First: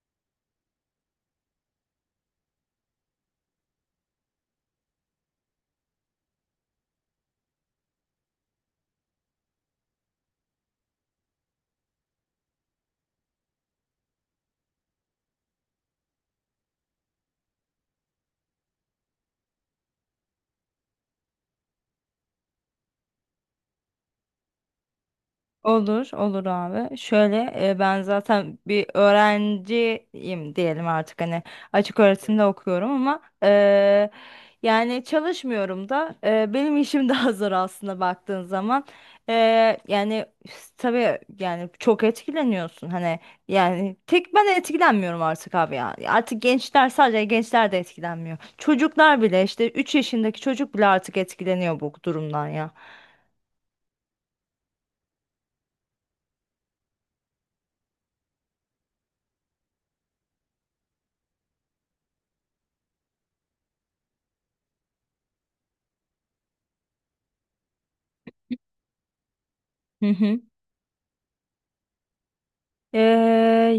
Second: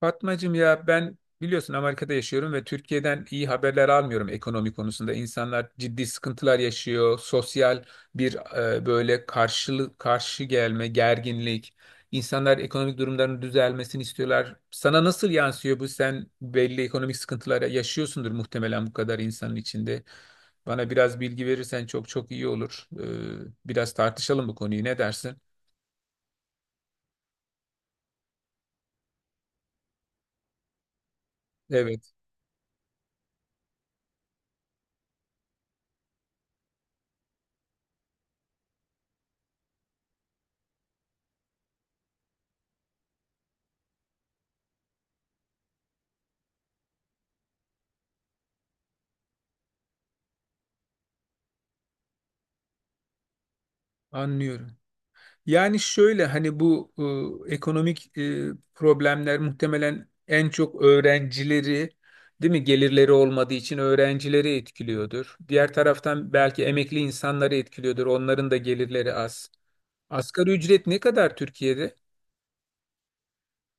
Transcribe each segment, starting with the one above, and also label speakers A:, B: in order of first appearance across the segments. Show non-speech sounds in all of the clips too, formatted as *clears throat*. A: Fatmacığım ya ben biliyorsun Amerika'da yaşıyorum ve Türkiye'den iyi haberler almıyorum ekonomi konusunda. İnsanlar ciddi sıkıntılar yaşıyor. Sosyal bir böyle karşılık karşı gelme, gerginlik. İnsanlar ekonomik durumlarının düzelmesini istiyorlar. Sana nasıl yansıyor bu? Sen belli ekonomik sıkıntılara yaşıyorsundur muhtemelen bu kadar insanın içinde. Bana biraz bilgi verirsen çok çok iyi olur. Biraz tartışalım bu konuyu. Ne dersin?
B: Olur, olur abi. Şöyle ben zaten bir öğrenciyim diyelim artık hani açık
A: Evet,
B: öğretimde okuyorum ama yani çalışmıyorum da benim işim *laughs* daha zor aslında baktığın zaman. E, Yani tabii yani çok etkileniyorsun hani yani tek ben etkilenmiyorum artık abi ya. Artık gençler sadece gençler de etkilenmiyor. Çocuklar bile işte 3 yaşındaki çocuk bile artık etkileniyor bu durumdan ya.
A: anlıyorum. Yani şöyle hani bu ekonomik problemler muhtemelen en çok öğrencileri, değil mi, gelirleri olmadığı için öğrencileri etkiliyordur. Diğer taraftan belki emekli insanları etkiliyordur. Onların da gelirleri az.
B: Hı hı.
A: Asgari ücret ne kadar Türkiye'de?
B: Ee,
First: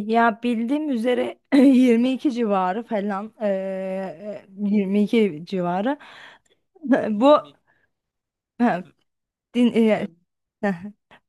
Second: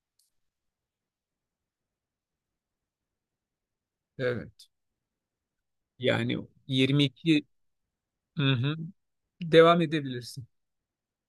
B: Ya bildiğim üzere *clears throat* 22 civarı falan
A: Evet.
B: 22 civarı
A: Yani
B: *laughs* bu
A: 22, hı
B: *laughs*
A: hı. Devam
B: Din, e,
A: edebilirsin.
B: Hı. *laughs*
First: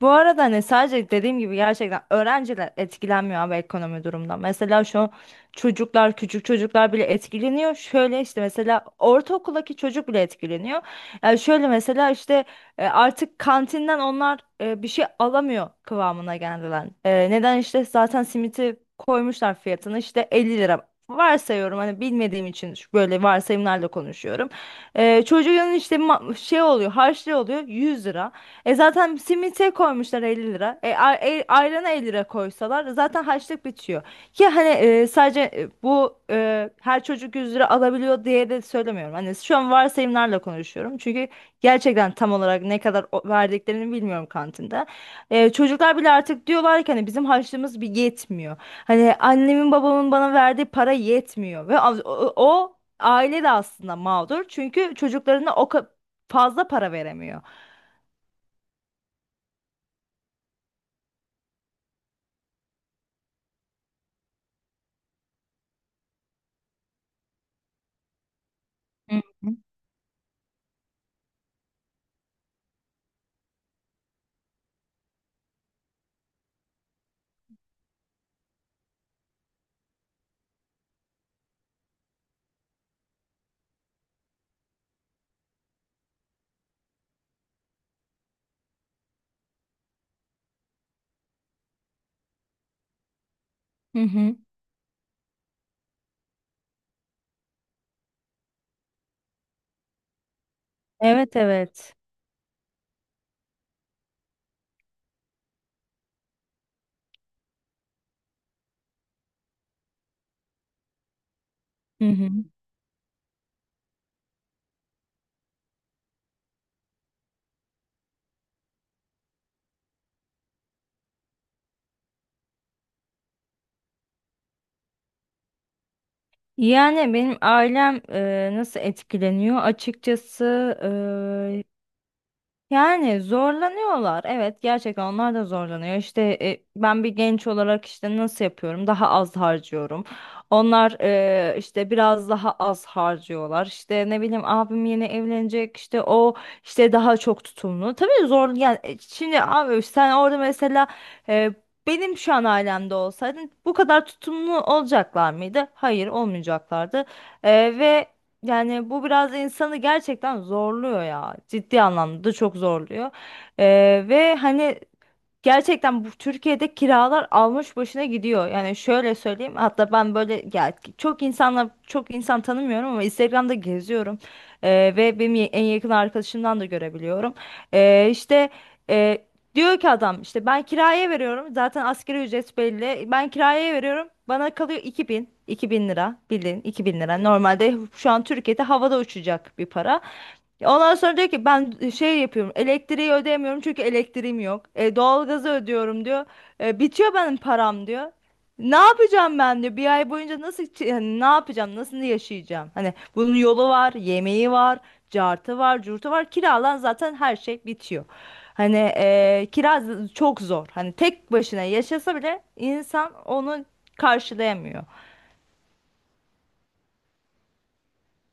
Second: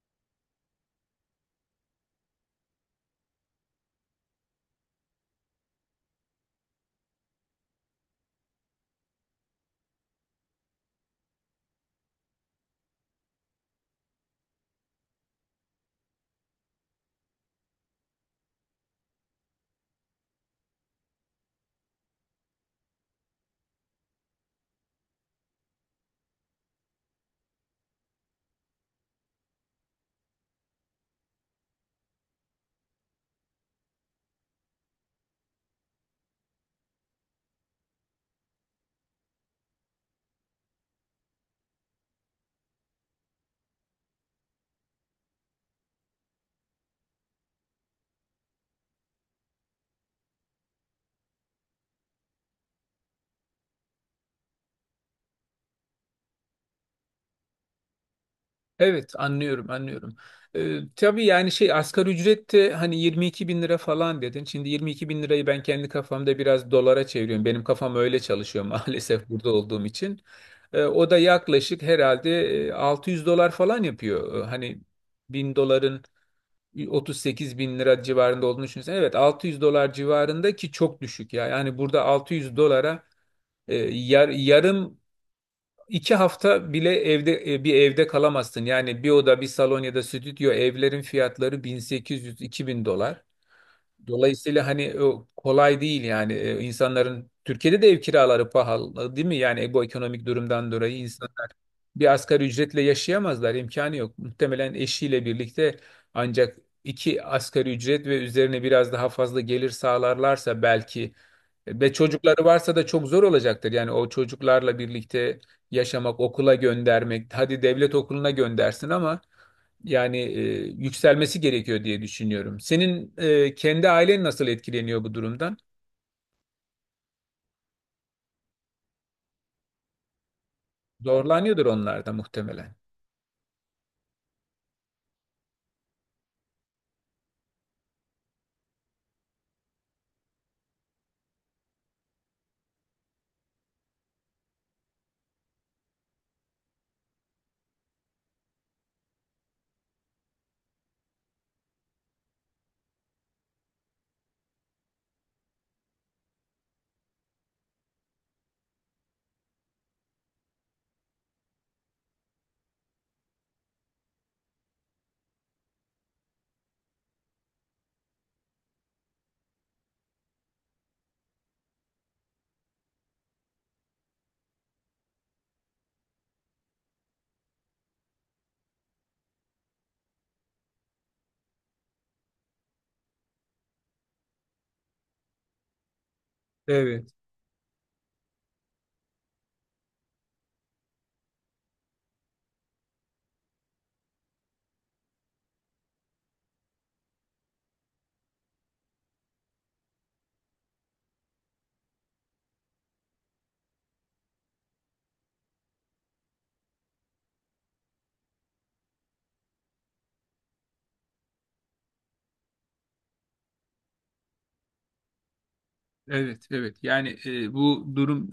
B: Bu arada hani sadece dediğim gibi gerçekten öğrenciler etkilenmiyor abi ekonomi durumdan. Mesela şu çocuklar, küçük çocuklar bile etkileniyor. Şöyle işte mesela ortaokuldaki çocuk bile etkileniyor. Yani şöyle mesela işte artık kantinden onlar bir şey alamıyor kıvamına geldiler. Neden işte zaten simiti koymuşlar fiyatını işte 50 lira. Varsayıyorum hani bilmediğim için böyle varsayımlarla konuşuyorum. Çocuğun işte şey oluyor harçlığı oluyor 100 lira. Zaten simite koymuşlar 50 lira. Ayrana 50 lira koysalar zaten harçlık bitiyor. Ki hani sadece bu her çocuk 100 lira alabiliyor diye de söylemiyorum. Hani şu an varsayımlarla konuşuyorum. Çünkü gerçekten tam olarak ne kadar verdiklerini bilmiyorum kantinde. Çocuklar bile artık diyorlar ki hani bizim harçlığımız bir yetmiyor. Hani annemin babamın bana verdiği para yetmiyor ve o aile de aslında mağdur. Çünkü çocuklarına fazla para veremiyor.
A: Evet, anlıyorum anlıyorum. Tabii yani şey asgari ücret de hani 22 bin lira falan dedin. Şimdi 22 bin lirayı ben kendi kafamda biraz dolara çeviriyorum. Benim kafam öyle çalışıyor *laughs*
B: Hı
A: maalesef burada
B: hı.
A: olduğum için. O da yaklaşık herhalde 600 dolar falan yapıyor. Hani 1000 doların 38 bin lira civarında olduğunu düşünsen. Evet, 600 dolar civarında ki çok düşük ya. Yani burada 600 dolara yarım İki hafta bile evde bir evde kalamazsın. Yani bir oda, bir salon ya da stüdyo evlerin fiyatları 1800-2000 dolar.
B: Hı hı.
A: Dolayısıyla hani o kolay değil yani. İnsanların Türkiye'de de ev kiraları pahalı değil mi? Yani bu ekonomik durumdan dolayı
B: Evet, evet.
A: bir asgari ücretle yaşayamazlar. İmkanı yok. Muhtemelen eşiyle birlikte ancak iki asgari ücret ve üzerine biraz daha fazla gelir sağlarlarsa belki ve
B: Hı hı.
A: çocukları varsa da çok zor olacaktır. Yani o çocuklarla birlikte yaşamak, okula göndermek, hadi devlet okuluna göndersin ama yani yükselmesi gerekiyor diye düşünüyorum. Senin kendi ailen nasıl etkileniyor bu durumdan?
B: Yani benim ailem nasıl etkileniyor? Açıkçası.
A: Zorlanıyordur onlar da muhtemelen.
B: Yani zorlanıyorlar. Evet, gerçekten onlar da zorlanıyor. İşte ben bir genç olarak işte nasıl yapıyorum? Daha az harcıyorum. Onlar işte biraz daha az harcıyorlar. İşte ne bileyim abim yeni evlenecek. İşte o işte daha çok tutumlu. Tabii zor yani şimdi abi sen orada mesela e, benim şu an ailemde olsaydın bu kadar tutumlu olacaklar mıydı? Hayır, olmayacaklardı. E, Ve yani bu biraz insanı gerçekten zorluyor ya. Ciddi anlamda da çok zorluyor. Ve hani gerçekten bu Türkiye'de kiralar almış başına gidiyor. Yani şöyle söyleyeyim, hatta ben böyle ya çok insan tanımıyorum ama Instagram'da geziyorum. Ve benim en yakın arkadaşımdan da görebiliyorum. İşte e, diyor ki adam, işte ben kiraya veriyorum zaten asgari ücret belli. Ben kiraya veriyorum, bana kalıyor 2000 bin lira, bildiğin iki bin
A: Evet.
B: lira. Normalde şu an Türkiye'de havada uçacak bir para. Ondan sonra diyor ki ben şey yapıyorum, elektriği ödeyemiyorum çünkü elektriğim yok. Doğalgazı ödüyorum diyor. Bitiyor benim param diyor. Ne yapacağım ben diyor. Bir ay boyunca nasıl hani ne yapacağım, nasıl yaşayacağım. Hani bunun yolu var, yemeği var, cartı var, curtu var, kiralan, zaten her şey bitiyor. Hani kira çok zor. Hani tek başına yaşasa bile insan onu karşılayamıyor.
A: Evet, evet. Yani bu durum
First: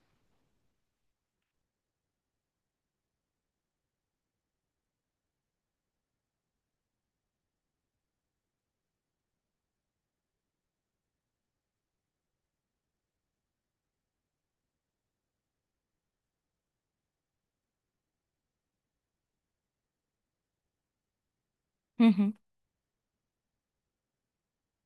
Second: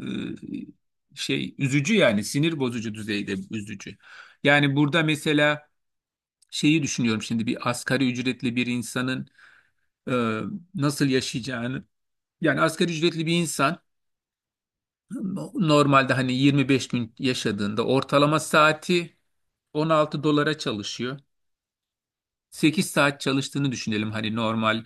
A: şey üzücü, yani sinir bozucu düzeyde üzücü. Yani burada mesela şeyi düşünüyorum şimdi bir asgari ücretli bir insanın e, nasıl yaşayacağını. Yani asgari ücretli bir insan normalde hani 25 gün yaşadığında ortalama saati 16 dolara çalışıyor.
B: Hı hı.
A: 8 saat çalıştığını düşünelim hani normal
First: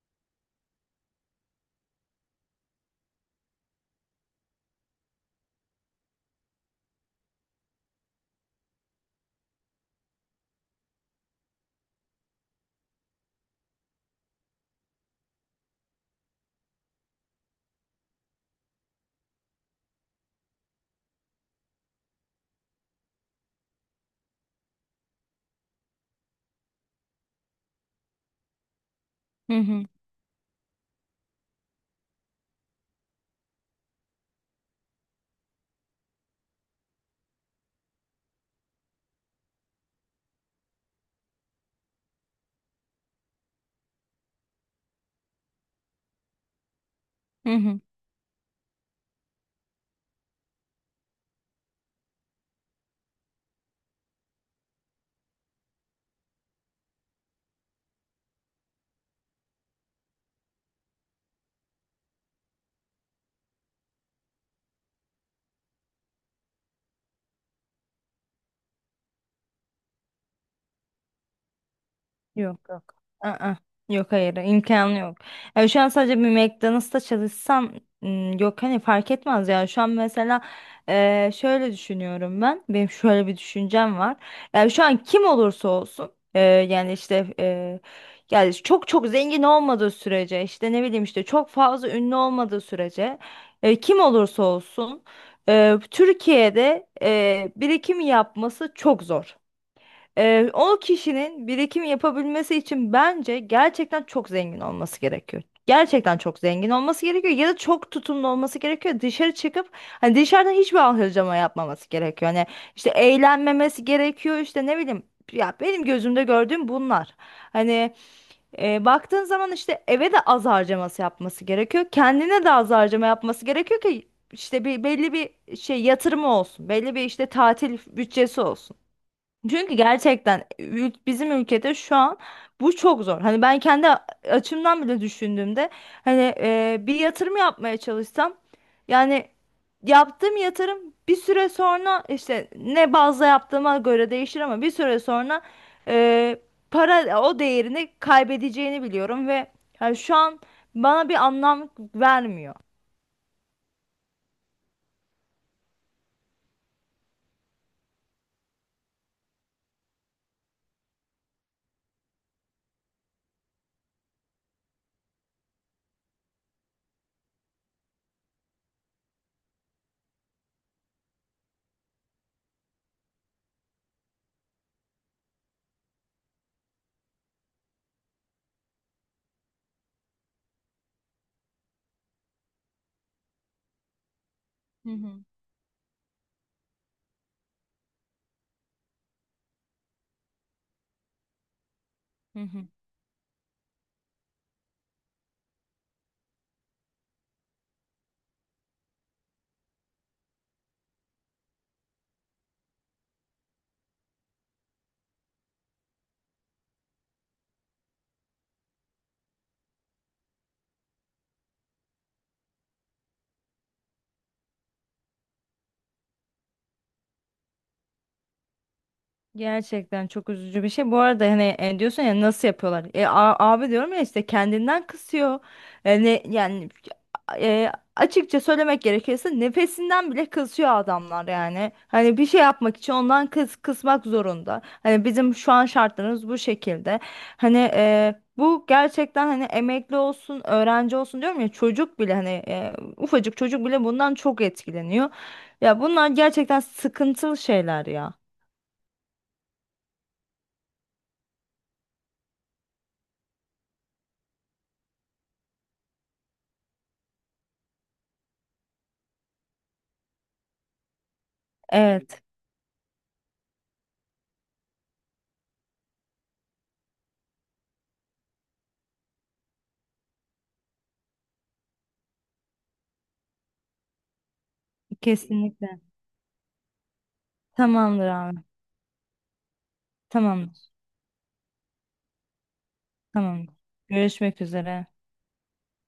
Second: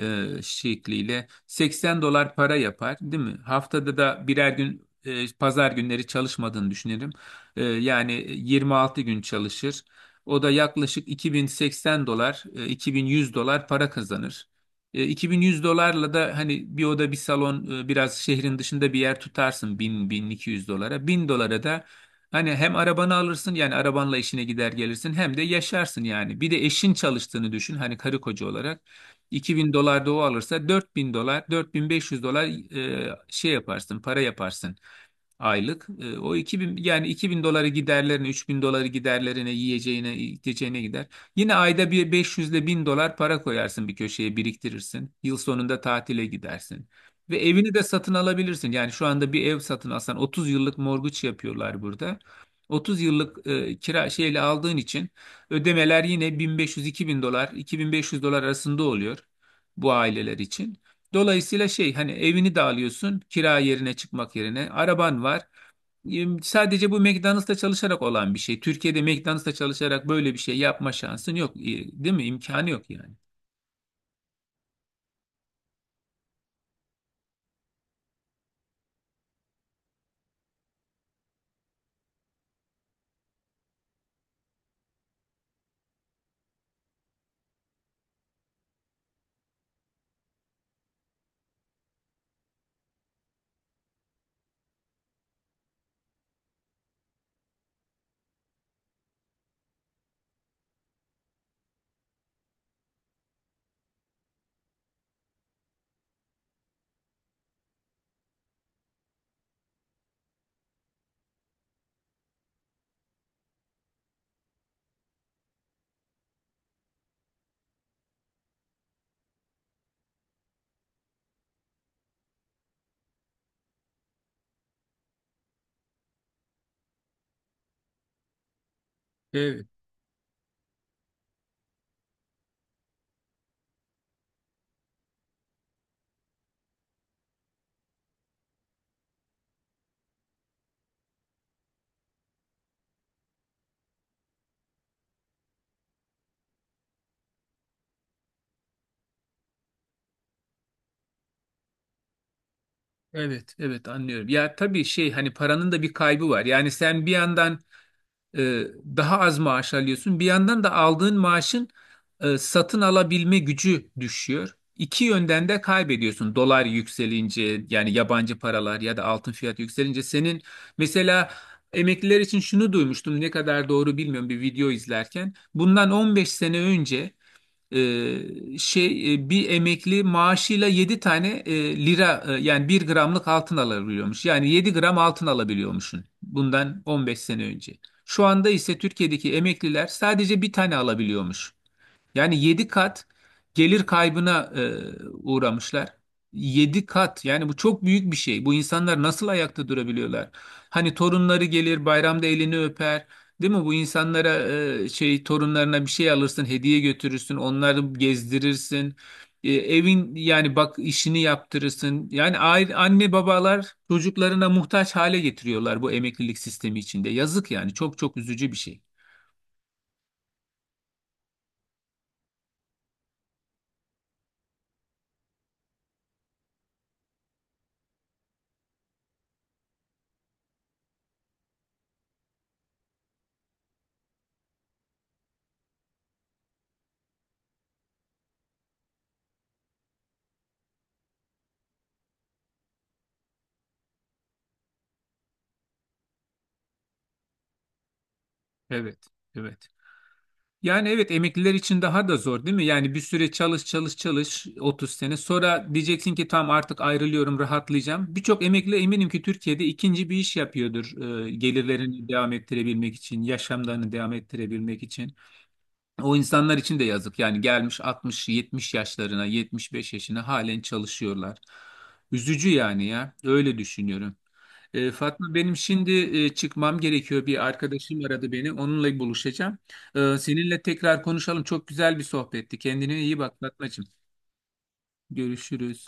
A: şekliyle 80 dolar para yapar değil mi? Haftada da birer gün pazar günleri çalışmadığını düşünelim. Yani 26 gün çalışır. O da yaklaşık 2080 dolar, 2100 dolar para kazanır. 2100 dolarla da hani bir oda bir salon biraz şehrin dışında bir yer tutarsın 1000-1200 dolara. 1000 dolara da hani hem arabanı alırsın yani arabanla işine gider gelirsin hem de yaşarsın yani. Bir de eşin çalıştığını düşün hani karı koca olarak.
B: Hı
A: 2000
B: hı.
A: dolar da o alırsa 4000 dolar, 4500 dolar şey yaparsın para yaparsın aylık. O iki bin, yani 2000 doları giderlerine, 3000 doları giderlerine, yiyeceğine, içeceğine gider. Yine ayda bir 500 ile 1000 dolar para koyarsın bir köşeye biriktirirsin. Yıl sonunda tatile gidersin. Ve
B: Hı
A: evini
B: hı.
A: de satın alabilirsin. Yani şu anda bir ev satın alsan 30 yıllık morguç yapıyorlar burada. 30 yıllık kira şeyle aldığın için ödemeler yine bin beş yüz iki bin dolar, 2500 dolar arasında oluyor bu aileler için. Dolayısıyla şey hani evini de alıyorsun kira yerine çıkmak yerine araban var. Sadece bu McDonald's'ta çalışarak olan bir şey. Türkiye'de McDonald's'ta çalışarak böyle bir şey yapma şansın yok, değil mi?
B: Yok,
A: İmkanı yok
B: yok.
A: yani.
B: Aa, yok, hayır, imkanı yok. Yani şu an sadece bir McDonald's'ta çalışsam, m, yok, hani fark etmez ya. Şu an mesela şöyle düşünüyorum ben. Benim şöyle bir düşüncem var. Yani şu an kim olursa olsun yani işte yani çok çok zengin olmadığı sürece, işte ne bileyim, işte çok fazla ünlü olmadığı sürece kim olursa olsun Türkiye'de birikim yapması çok zor. O kişinin birikim yapabilmesi için bence gerçekten çok zengin olması gerekiyor. Gerçekten çok zengin olması gerekiyor, ya da çok tutumlu olması gerekiyor. Dışarı çıkıp hani dışarıdan hiçbir harcama yapmaması gerekiyor. Hani işte eğlenmemesi gerekiyor, işte ne bileyim, ya benim gözümde gördüğüm bunlar. Hani baktığın zaman işte eve de az harcaması yapması gerekiyor. Kendine de az harcama yapması gerekiyor ki işte bir belli bir şey yatırımı olsun. Belli bir işte tatil bütçesi olsun.
A: Evet,
B: Çünkü gerçekten bizim ülkede şu an bu çok zor. Hani ben kendi açımdan bile düşündüğümde hani bir yatırım yapmaya çalışsam, yani yaptığım yatırım bir süre sonra, işte ne bazda yaptığıma göre değişir, ama bir süre sonra e, para o değerini kaybedeceğini biliyorum ve yani şu an bana bir anlam vermiyor.
A: evet, evet, anlıyorum. Ya tabii şey hani paranın da bir kaybı var. Yani sen bir yandan e, daha az maaş alıyorsun. Bir yandan da aldığın maaşın satın alabilme gücü düşüyor. İki yönden de kaybediyorsun. Dolar yükselince yani yabancı paralar ya da altın fiyatı yükselince senin mesela emekliler için şunu duymuştum ne kadar doğru bilmiyorum bir video izlerken. Bundan 15 sene önce şey bir emekli maaşıyla 7 tane lira yani bir gramlık altın alabiliyormuş. Yani yedi
B: Hı
A: gram
B: hı.
A: altın alabiliyormuşsun bundan 15 sene önce. Şu anda ise Türkiye'deki emekliler sadece bir tane alabiliyormuş.
B: Hı
A: Yani 7
B: hı.
A: kat gelir kaybına uğramışlar. 7 kat yani bu çok büyük bir şey. Bu insanlar nasıl ayakta durabiliyorlar? Hani torunları gelir bayramda elini öper. Değil mi? Bu insanlara şey torunlarına bir şey alırsın, hediye götürürsün, onları gezdirirsin. Evin yani bak işini yaptırırsın. Yani aile, anne babalar çocuklarına muhtaç hale getiriyorlar bu emeklilik sistemi içinde. Yazık yani çok çok üzücü bir şey.
B: Gerçekten çok üzücü bir şey. Bu arada hani diyorsun ya nasıl yapıyorlar? Abi diyorum ya işte kendinden kısıyor. Yani açıkça söylemek gerekirse nefesinden bile kısıyor adamlar yani. Hani bir şey yapmak için ondan kısmak zorunda. Hani bizim şu an şartlarımız bu şekilde. Hani bu gerçekten, hani emekli olsun, öğrenci olsun, diyorum ya çocuk bile, hani ufacık çocuk bile bundan çok etkileniyor. Ya bunlar gerçekten sıkıntılı şeyler ya.
A: Evet, evet. Yani evet, emekliler için daha da zor değil mi? Yani bir süre çalış çalış çalış 30 sene sonra diyeceksin ki tamam artık ayrılıyorum rahatlayacağım. Birçok emekli eminim ki Türkiye'de ikinci bir iş yapıyordur gelirlerini
B: Evet,
A: devam ettirebilmek için, yaşamlarını devam ettirebilmek için. O insanlar için de yazık yani gelmiş 60-70 yaşlarına 75 yaşına halen çalışıyorlar. Üzücü yani ya öyle düşünüyorum. Fatma benim
B: kesinlikle.
A: şimdi çıkmam gerekiyor. Bir arkadaşım
B: Tamamdır
A: aradı
B: abi.
A: beni. Onunla buluşacağım. Seninle
B: Tamamdır.
A: tekrar konuşalım. Çok güzel bir sohbetti. Kendine iyi bak
B: Tamamdır.
A: Fatmacığım.
B: Görüşmek üzere.
A: Görüşürüz.